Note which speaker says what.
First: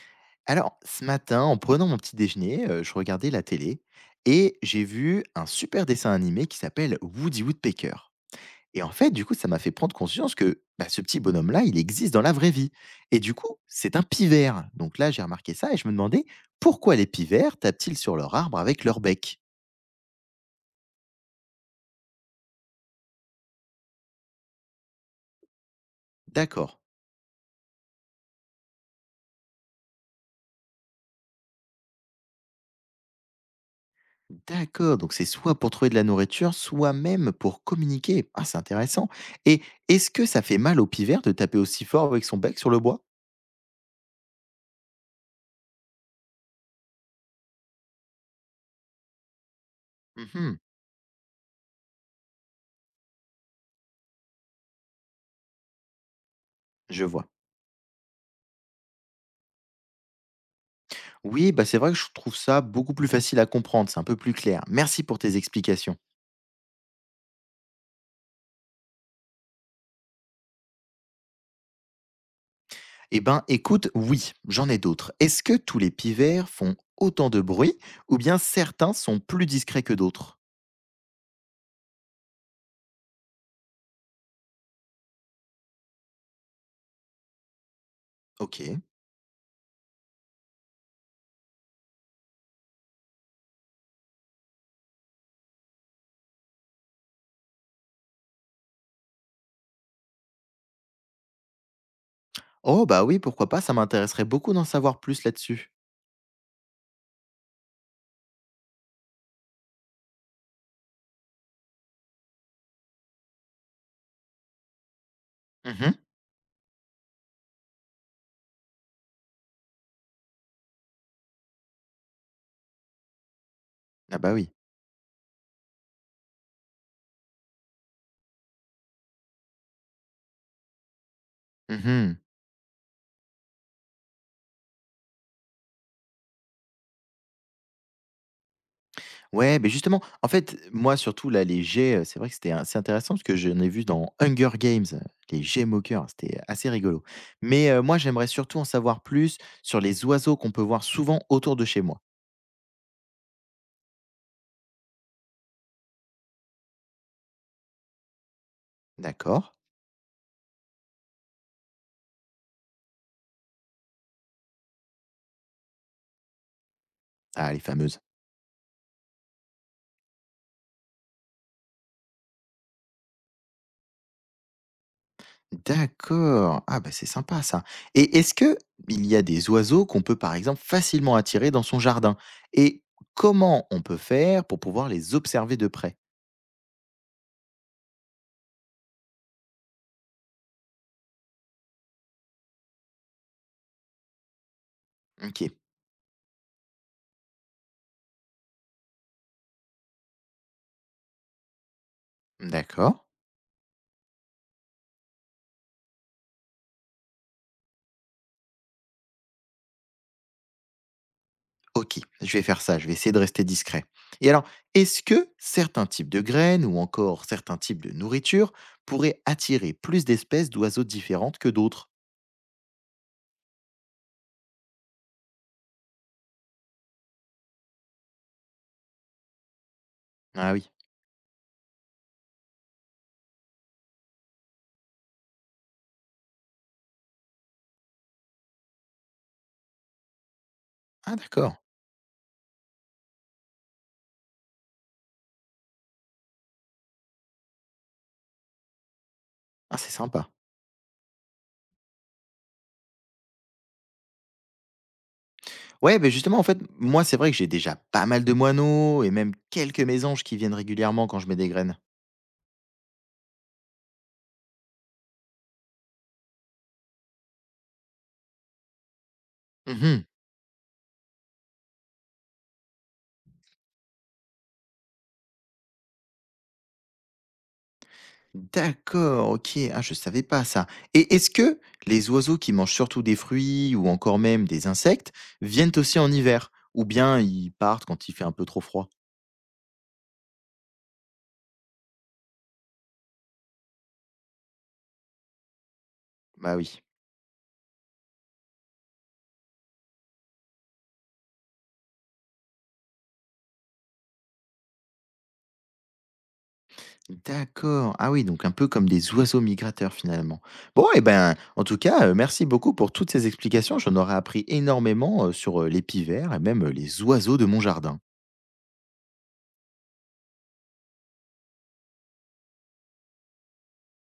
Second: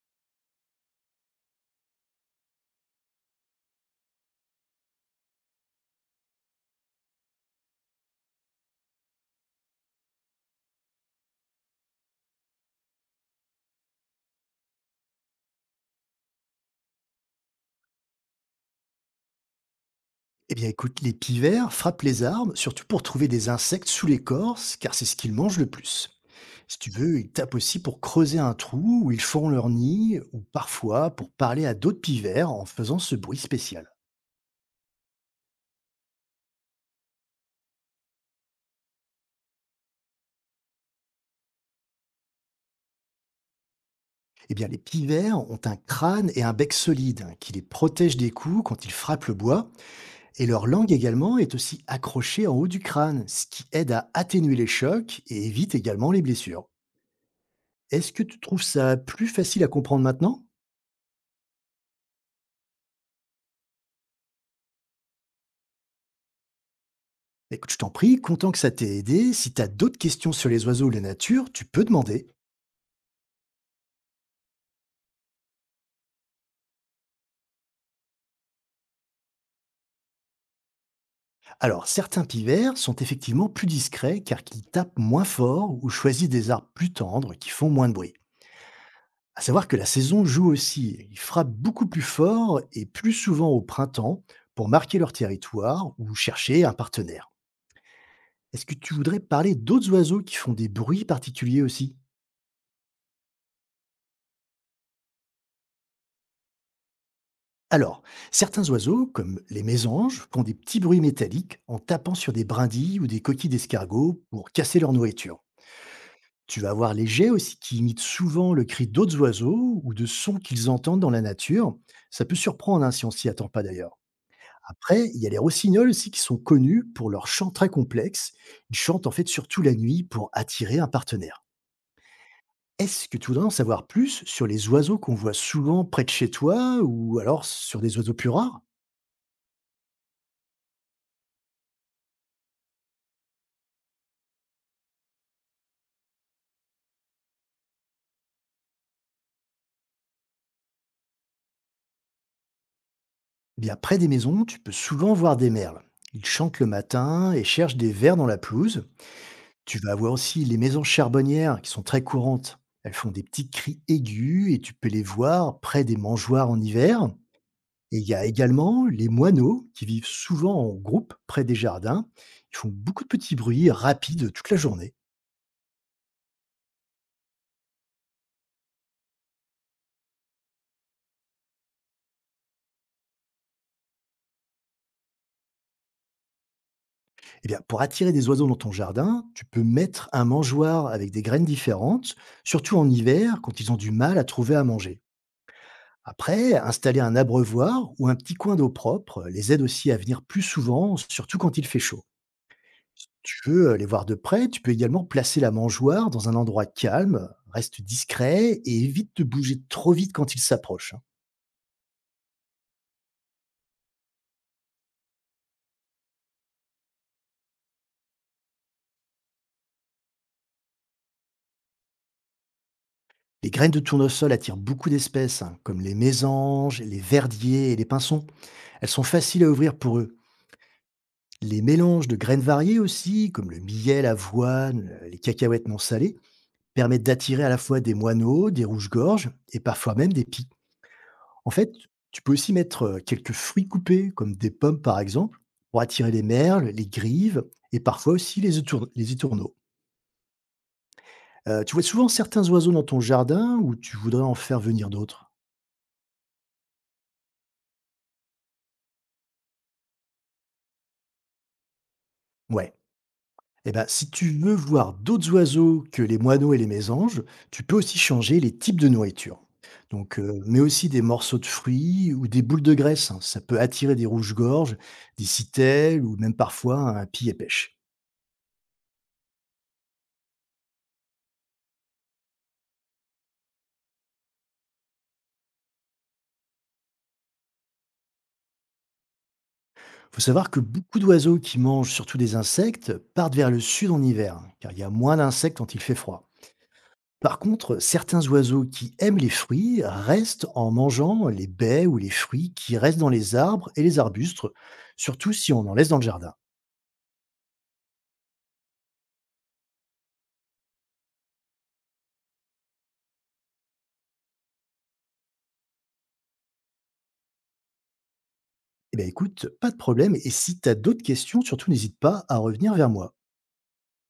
Speaker 1: Alors, ce matin, en prenant mon petit déjeuner, je regardais la télé et j'ai vu un super dessin animé qui s'appelle Woody Woodpecker. Et en fait, du coup, ça m'a fait prendre conscience que bah, ce petit bonhomme-là, il existe dans la vraie vie. Et du coup, c'est un pivert. Donc là, j'ai remarqué ça et je me demandais pourquoi les pivers tapent-ils sur leur arbre avec leur bec.
Speaker 2: Eh bien, écoute, les pivers frappent les arbres, surtout pour trouver des insectes sous l'écorce, car c'est ce qu'ils mangent le plus.
Speaker 1: D'accord.
Speaker 2: Si tu veux, ils tapent aussi pour creuser un trou où ils font leur nid, ou parfois pour parler à d'autres pivers en faisant ce bruit spécial.
Speaker 1: D'accord, donc c'est soit pour trouver de la nourriture, soit même pour communiquer. Ah, c'est intéressant. Et est-ce que ça fait mal au pivert de taper aussi fort avec son bec sur le bois?
Speaker 2: Eh bien, les pivers ont un crâne et un bec solide hein, qui les protègent des coups quand ils frappent le bois, et
Speaker 1: Mhm.
Speaker 2: leur langue également est aussi accrochée en haut du crâne, ce qui aide à atténuer les chocs et évite également les blessures.
Speaker 1: Je vois.
Speaker 2: Est-ce que tu trouves ça plus facile à comprendre maintenant?
Speaker 1: Oui, bah c'est vrai que je trouve ça beaucoup plus facile à comprendre, c'est un peu plus clair. Merci pour tes explications.
Speaker 2: Bah, écoute, je t'en prie, content que ça t'ait aidé. Si tu as d'autres questions sur les oiseaux ou la nature, tu peux demander.
Speaker 1: Eh ben, écoute, oui, j'en ai d'autres. Est-ce que tous les pivers font autant de bruit ou bien certains sont plus discrets que d'autres?
Speaker 2: Alors, certains pivers sont effectivement plus discrets car ils tapent moins fort ou choisissent des arbres plus tendres qui font moins de bruit.
Speaker 1: Ok.
Speaker 2: À savoir que la saison joue aussi. Ils frappent beaucoup plus fort et plus souvent au printemps pour marquer leur territoire ou chercher un partenaire. Est-ce que tu voudrais parler d'autres oiseaux qui font des bruits particuliers aussi?
Speaker 1: Oh bah oui, pourquoi pas, ça m'intéresserait beaucoup d'en savoir plus là-dessus.
Speaker 2: Alors, certains oiseaux, comme les mésanges, font des petits bruits métalliques en tapant sur des brindilles ou des coquilles d'escargots pour casser leur nourriture.
Speaker 1: Mhm.
Speaker 2: Tu vas avoir les jets aussi qui imitent souvent le cri d'autres oiseaux ou de sons qu'ils entendent dans la nature. Ça peut surprendre hein, si on s'y attend pas d'ailleurs.
Speaker 1: Ah bah oui.
Speaker 2: Après, il y a les rossignols aussi qui sont connus pour leur chant très complexe. Ils chantent en fait surtout la nuit pour attirer un partenaire.
Speaker 1: Mhm.
Speaker 2: Est-ce que tu voudrais en savoir plus sur les oiseaux qu'on voit souvent près de chez toi ou alors sur des oiseaux plus rares?
Speaker 1: Ouais, mais justement, en fait, moi, surtout, là, les jets, c'est vrai que c'était assez intéressant parce que j'en ai vu dans Hunger Games, les jets moqueurs, c'était assez rigolo. Mais moi, j'aimerais surtout en savoir plus sur les oiseaux qu'on peut voir souvent autour de chez moi.
Speaker 2: Eh bien, près des maisons, tu peux souvent voir des merles. Ils chantent le matin et cherchent des vers dans la pelouse.
Speaker 1: D'accord.
Speaker 2: Tu vas avoir aussi les maisons charbonnières qui sont très courantes. Elles font des petits cris aigus et tu peux les voir près des mangeoires en hiver.
Speaker 1: Ah, les
Speaker 2: Et
Speaker 1: fameuses.
Speaker 2: il y a également les moineaux qui vivent souvent en groupe près des jardins. Ils font beaucoup de petits bruits rapides toute la journée.
Speaker 1: D'accord. Ah, bah, c'est sympa ça. Et est-ce que il y a des oiseaux qu'on peut, par exemple, facilement attirer dans son jardin? Et comment on peut faire pour pouvoir les observer de près?
Speaker 2: Eh bien, pour attirer des oiseaux dans ton jardin, tu peux mettre un mangeoire avec des graines différentes, surtout en hiver quand ils ont du mal à trouver à manger.
Speaker 1: OK,
Speaker 2: Après, installer un abreuvoir ou un petit coin d'eau propre les aide aussi à venir plus souvent, surtout quand il fait chaud.
Speaker 1: d'accord.
Speaker 2: Si tu veux les voir de près, tu peux également placer la mangeoire dans un endroit calme, reste discret et évite de bouger trop vite quand ils s'approchent, hein.
Speaker 1: OK, je vais faire ça, je vais essayer de rester discret. Et alors, est-ce que certains types de graines ou encore certains types de nourriture pourraient attirer plus d'espèces d'oiseaux différentes que d'autres?
Speaker 2: Les graines de tournesol attirent beaucoup d'espèces, hein, comme les mésanges, les verdiers et les pinsons. Elles sont faciles à ouvrir pour eux.
Speaker 1: Ah oui.
Speaker 2: Les mélanges de graines variées aussi, comme le millet, l'avoine, les cacahuètes non salées, permettent d'attirer à la fois des moineaux, des rouges-gorges et parfois même des pies.
Speaker 1: Ah
Speaker 2: En
Speaker 1: d'accord.
Speaker 2: fait, tu peux aussi mettre quelques fruits coupés, comme des pommes par exemple, pour attirer les merles, les grives et parfois aussi les étourneaux.
Speaker 1: Ah c'est sympa.
Speaker 2: Tu vois souvent certains oiseaux dans ton jardin ou tu voudrais en faire venir d'autres?
Speaker 1: Ouais, ben justement, en fait, moi c'est vrai que j'ai déjà pas mal de moineaux et même quelques mésanges qui viennent régulièrement quand je mets des graines.
Speaker 2: Ouais. Eh ben, si tu veux voir d'autres oiseaux que les moineaux et les mésanges, tu peux aussi changer les types de nourriture.
Speaker 1: Mhm.
Speaker 2: Donc, mais aussi des morceaux de fruits ou des boules de graisse, hein. Ça peut attirer des rouges-gorges, des citelles ou même parfois un pied pêche.
Speaker 1: D'accord, OK. Ah, je savais pas ça. Et est-ce que les oiseaux qui mangent surtout des fruits ou encore même des insectes viennent aussi en hiver? Ou bien ils partent quand il fait un peu trop froid?
Speaker 2: Faut savoir que beaucoup d'oiseaux qui mangent surtout des insectes partent vers le sud en hiver, hein, car il y a moins d'insectes quand il fait froid.
Speaker 1: Bah oui.
Speaker 2: Par contre, certains oiseaux qui aiment les fruits restent en mangeant les baies ou les fruits qui restent dans les arbres et les arbustes, surtout si on en laisse dans le jardin.
Speaker 1: D'accord. Ah oui, donc un peu comme des oiseaux migrateurs finalement. Bon, et ben, en tout cas, merci beaucoup pour toutes ces explications. J'en aurais appris énormément sur les pivers et même les oiseaux de mon jardin.
Speaker 2: Eh bien, écoute, pas de problème. Et si tu as d'autres questions, surtout n'hésite pas à revenir vers moi.